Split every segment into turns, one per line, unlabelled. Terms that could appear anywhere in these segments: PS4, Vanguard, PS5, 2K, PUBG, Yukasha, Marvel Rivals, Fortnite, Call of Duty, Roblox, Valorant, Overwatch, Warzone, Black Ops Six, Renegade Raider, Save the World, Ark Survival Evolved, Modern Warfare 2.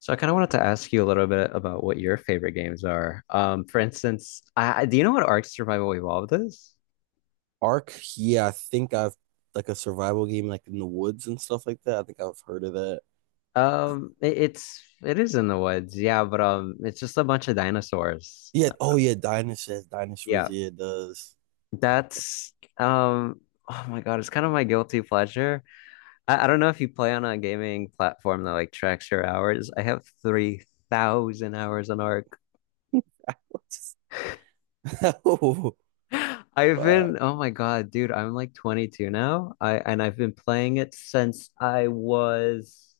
So I kind of wanted to ask you a little bit about what your favorite games are. For instance, do you know what Ark Survival Evolved is?
Ark, yeah, I think I've like a survival game like in the woods and stuff like that. I think I've heard of that.
It is in the woods, yeah, but it's just a bunch of dinosaurs.
Yeah, oh yeah, dinosaurs, dinosaurs,
Yeah,
yeah, it does.
that's um, oh my God, it's kind of my guilty pleasure. I don't know if you play on a gaming platform that like tracks your hours. I have 3,000 hours on Ark.
Oh, wow.
Oh my God, dude, I'm like 22 now. I and I've been playing it since I was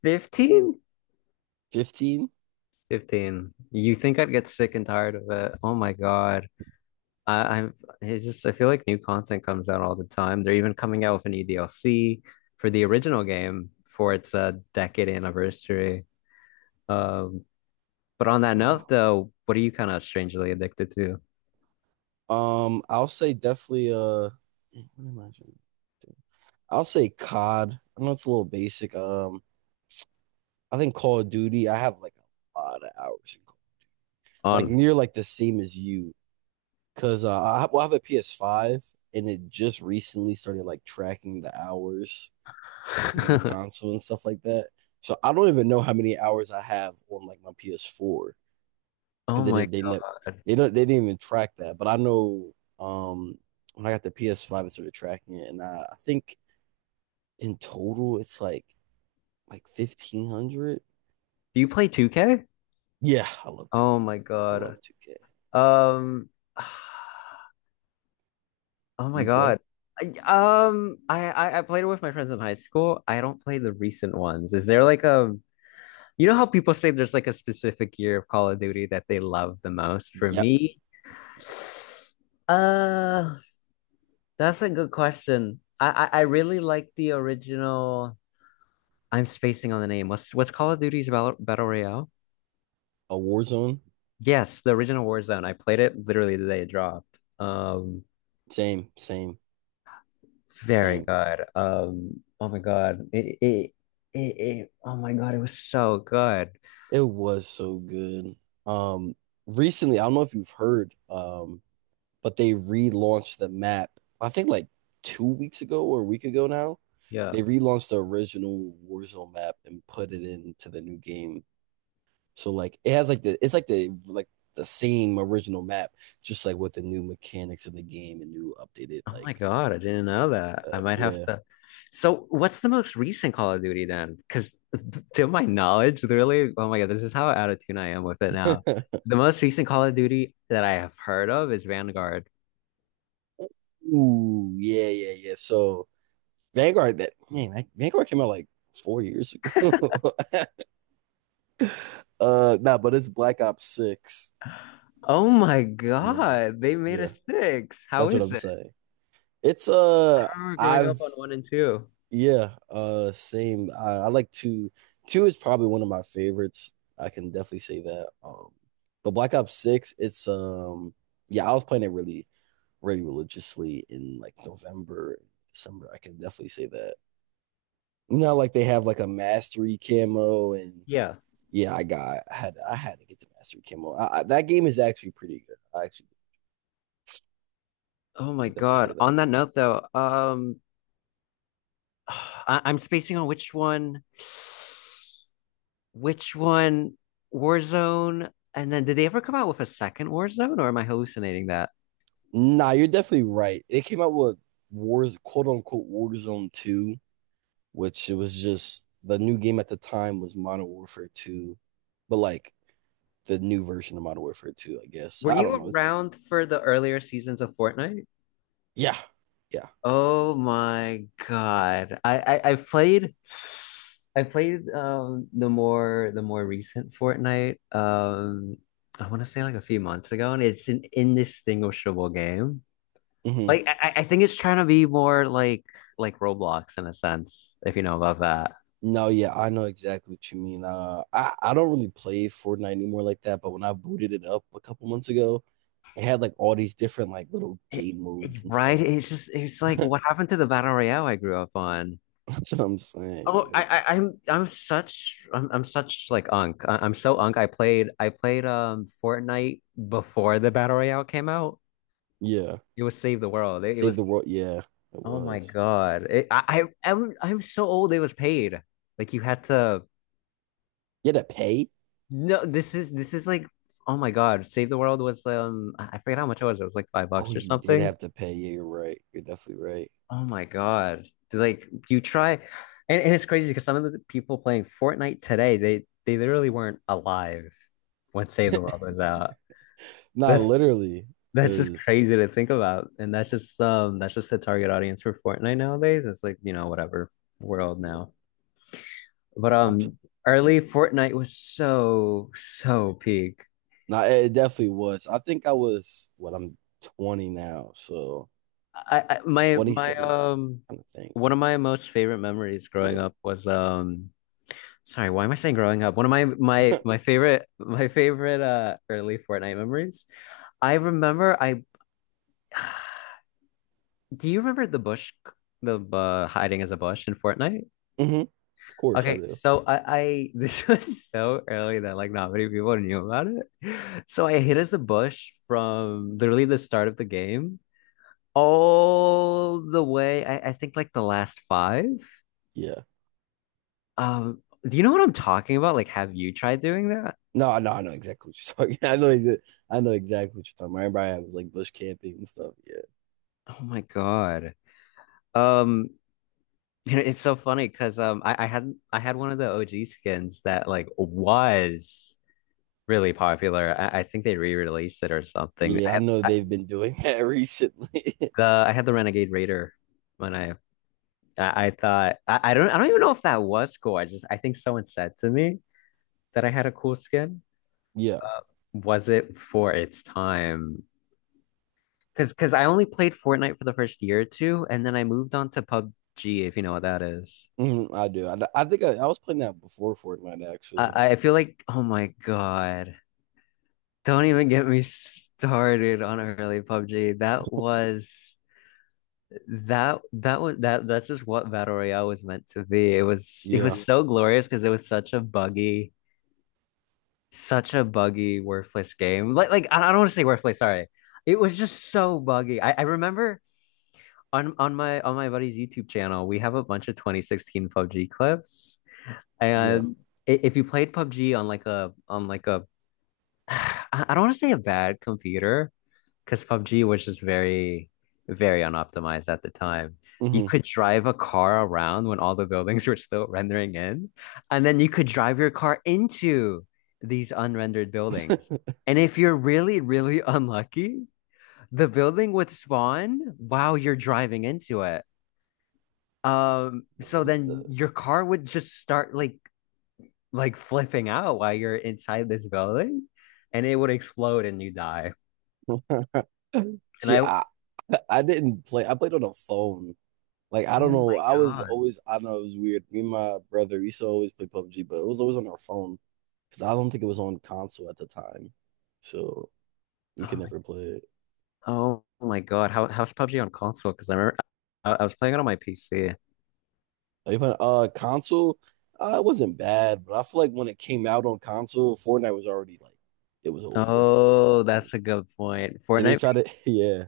15?
15?
15. You think I'd get sick and tired of it? Oh my God. I, I'm It's just I feel like new content comes out all the time. They're even coming out with a new DLC for the original game for its decade anniversary. Um, but on that note
Wow.
though, what are you kind of strangely addicted to?
I'll say definitely dang, what am I trying to do? I'll say COD. I know it's a little basic. I think Call of Duty, I have like a lot of hours in like
On
near like the same as you. Cause well, I have a PS5, and it just recently started like tracking the hours with the new console and stuff like that. So I don't even know how many hours I have on like my PS4 because
Oh
they
my
did they never
God.
they don't they didn't even track that. But I know um when I got the PS5, it started tracking it, and I think in total it's like 1,500.
Do you play 2K?
Yeah, I love
Oh
2K.
my
I
God.
love 2K.
Um, oh
Do
my
you play?
God. I, I played it with my friends in high school. I don't play the recent ones. Is there like a, You know how people say there's like a specific year of Call of Duty that they love the most? For
Yep.
me, uh, that's a good question. I really like the original. I'm spacing on the name. What's Call of Duty's Battle Royale?
A Warzone.
Yes, the original Warzone. I played it literally the day it dropped.
Same, same,
Very
same.
good. Oh my God. Oh my God, it was so good.
It was so good. Um, recently, I don't know if you've heard, but they relaunched the map. I think like 2 weeks ago or a week ago now.
Yeah.
They relaunched the original Warzone map and put it into the new game. So like it has like the same original map, just like with the new mechanics of the game and new updated
Oh my God, I didn't know that. I might have
yeah.
to. So, what's the most recent Call of Duty then? Because to my knowledge, literally, oh my God, this is how out of tune I am with it now. The most recent Call of Duty that I have heard of is Vanguard.
Ooh, yeah, yeah, yeah. So Vanguard that man, that, Vanguard came out like 4 years ago. Nah, but it's Black Ops Six.
Oh my
That's in there.
God, they made a
Yeah,
six. How
that's what
is
I'm
it?
saying. It's
I remember growing up
I've
on one and two.
yeah, same. I like two. Two is probably one of my favorites. I can definitely say that. But Black Ops Six, it's yeah, I was playing it really, really religiously in like November, December. I can definitely say that. You know, like they have like a mastery camo, and
Yeah.
yeah, I had to get the mastery camo. That game is actually pretty good. I actually
Oh my
could definitely say
God.
that.
On that note though, I'm spacing on which one, Warzone, and then did they ever come out with a second Warzone, or am I hallucinating that?
Nah, you're definitely right. They came out with quote unquote, Warzone 2, which it was just the new game at the time was Modern Warfare 2, but like the new version of Modern Warfare 2, I guess.
Were
I
you
don't know.
around for the earlier seasons of Fortnite?
Yeah, yeah.
Oh my God. I played the more recent Fortnite, I want to say like a few months ago and it's an indistinguishable game.
Hmm.
Like I think it's trying to be more like Roblox in a sense, if you know about that.
No, yeah, I know exactly what you mean. I don't really play Fortnite anymore like that, but when I booted it up a couple months ago, it had like all these different like little
It,
game modes and
right?
stuff.
It's like what happened to the battle royale I grew up on.
That's what I'm saying,
Oh, I,
dude.
I I'm I'm such I'm I'm such like unk. I'm so unk. I played Fortnite before the battle royale came out.
Yeah.
It was Save the World. It
Save
was
the World. Yeah, it
Oh my
was.
God. It, I I'm so old. It was paid. Like you had to.
You had to pay?
No, this is like, oh my God. Save the World was, I forget how much it was. It was like five
Oh,
bucks or
you did
something.
have to pay. Yeah, you're right. You're definitely right.
Oh my God. Like you try and it's crazy because some of the people playing Fortnite today, they literally weren't alive when Save the World was out.
Nah,
That's
literally,
that's just
because
crazy to think about. And that's just the target audience for Fortnite nowadays. It's like, whatever world
yeah,
now. But
I'm. tr- tr-
early Fortnite was so peak.
Nah, it definitely was. I think I was what I'm 20 now, so
I my my
2017, I think.
One of my most favorite memories growing
Yeah.
up was, sorry, why am I saying growing up? One of my my my favorite my favorite uh early Fortnite memories. I remember I Do you remember the bush, the hiding as a bush in Fortnite?
Hmm. Of course I
Okay,
do.
so I this was so early that like not many people knew about it. So I hid as a bush from literally the start of the game all the way. I think like the last five.
Yeah.
Do you know what I'm talking about? Like, have you tried doing that?
No, no, I know exactly what you're talking. I know exactly what you're talking about. Everybody was like bush camping and stuff. Yeah.
Oh my God. Um, it's so funny because I had one of the OG skins that like was really popular. I think they re-released it or something. I
Yeah, I
had
know
I,
they've been doing that recently.
the I had the Renegade Raider when I don't even know if that was cool. I think someone said to me that I had a cool skin.
Yeah.
Was it for its time? Because I only played Fortnite for the first year or two, and then I moved on to PUBG, if you know what that is.
Mhm, I do. I think I was playing that before Fortnite, actually.
I feel like, oh my God, don't even get me started on early PUBG. That was that that's just what Battle Royale was meant to be. It was it
Yeah,
was so glorious because it was such a buggy, worthless game. Like I don't want to say worthless, sorry. It was just so buggy. I remember on my buddy's YouTube channel, we have a bunch of 2016 PUBG clips.
yeah.
And if you played PUBG on I don't want to say a bad computer because PUBG was just very very unoptimized at the time. You
Hmm.
could drive a car around when all the buildings were still rendering in, and then you could drive your car into these unrendered buildings. And if you're really, really unlucky, the building would spawn while you're driving into it. So
What the?
then your car would just start like flipping out while you're inside this building and it would explode and you die. And
See,
I
I didn't play. I played on a phone. Like I don't
Oh
know.
my
I was
God.
always. I know it was weird. Me and my brother, we used to always play PUBG, but it was always on our phone because I don't think it was on console at the time, so we could
Oh my,
never play it.
oh my God. How's PUBG on console? Because I remember I was playing it on my PC.
Are you playing console? It wasn't bad, but I feel like when it came out on console, Fortnite was already like it was over.
Oh,
Did
that's a good point.
they
Fortnite
try to? Yeah.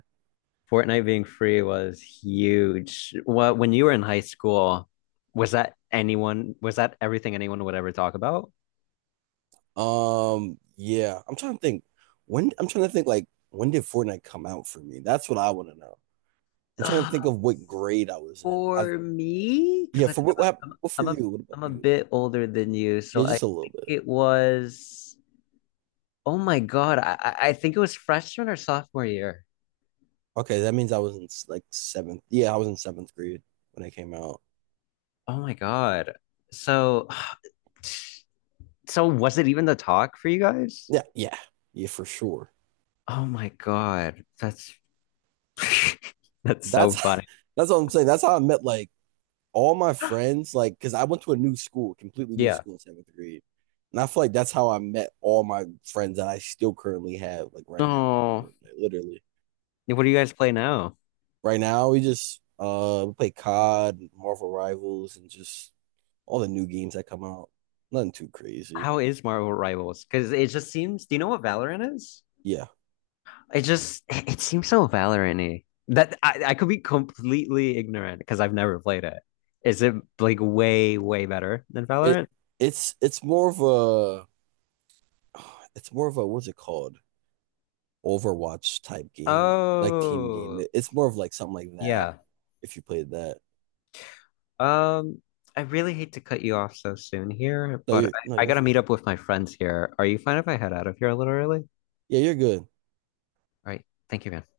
Fortnite being free was huge. What when you were in high school, was that everything anyone would ever talk about?
Yeah, I'm trying to think. When I'm trying to think, like, when did Fortnite come out for me? That's what I want to know. I'm trying to
Uh,
think of what grade I was in. I
for me,
yeah,
because I
for
think I'm
what
a,
hap-
I'm,
what for
I'm a
you? What about
I'm a
you?
bit older than you,
Yeah,
so I
just a little
think
bit.
it was. Oh my God, I think it was freshman or sophomore year.
Okay, that means I was in like seventh. Yeah, I was in seventh grade when it came out.
Oh my God. So, so was it even the talk for you guys?
Yeah, yeah, yeah, for sure.
Oh my God, that's
That's,
so funny.
that's what I'm saying. That's how I met like all my friends, like, because I went to a new school, completely new
Yeah.
school in seventh grade. And I feel like that's how I met all my friends that I still currently have, like right now.
Oh,
Literally.
what do you guys play now?
Right now, we just we play COD, Marvel Rivals, and just all the new games that come out. Nothing too crazy.
How is Marvel Rivals? Because it just seems. Do you know what Valorant is?
Yeah.
It seems so Valorant-y. That I could be completely ignorant because I've never played it. Is it like way, way better than
It
Valorant?
it's more of a it's more of a what's it called? Overwatch type game, like team game.
Oh,
It's more of like something like that
yeah.
if you played that.
Um, I really hate to cut you off so soon here,
No,
but
you're
I,
no,
I
you're
gotta
fine.
meet up with my friends here. Are you fine if I head out of here a little early? All
Yeah, you're good.
right. Thank you, man.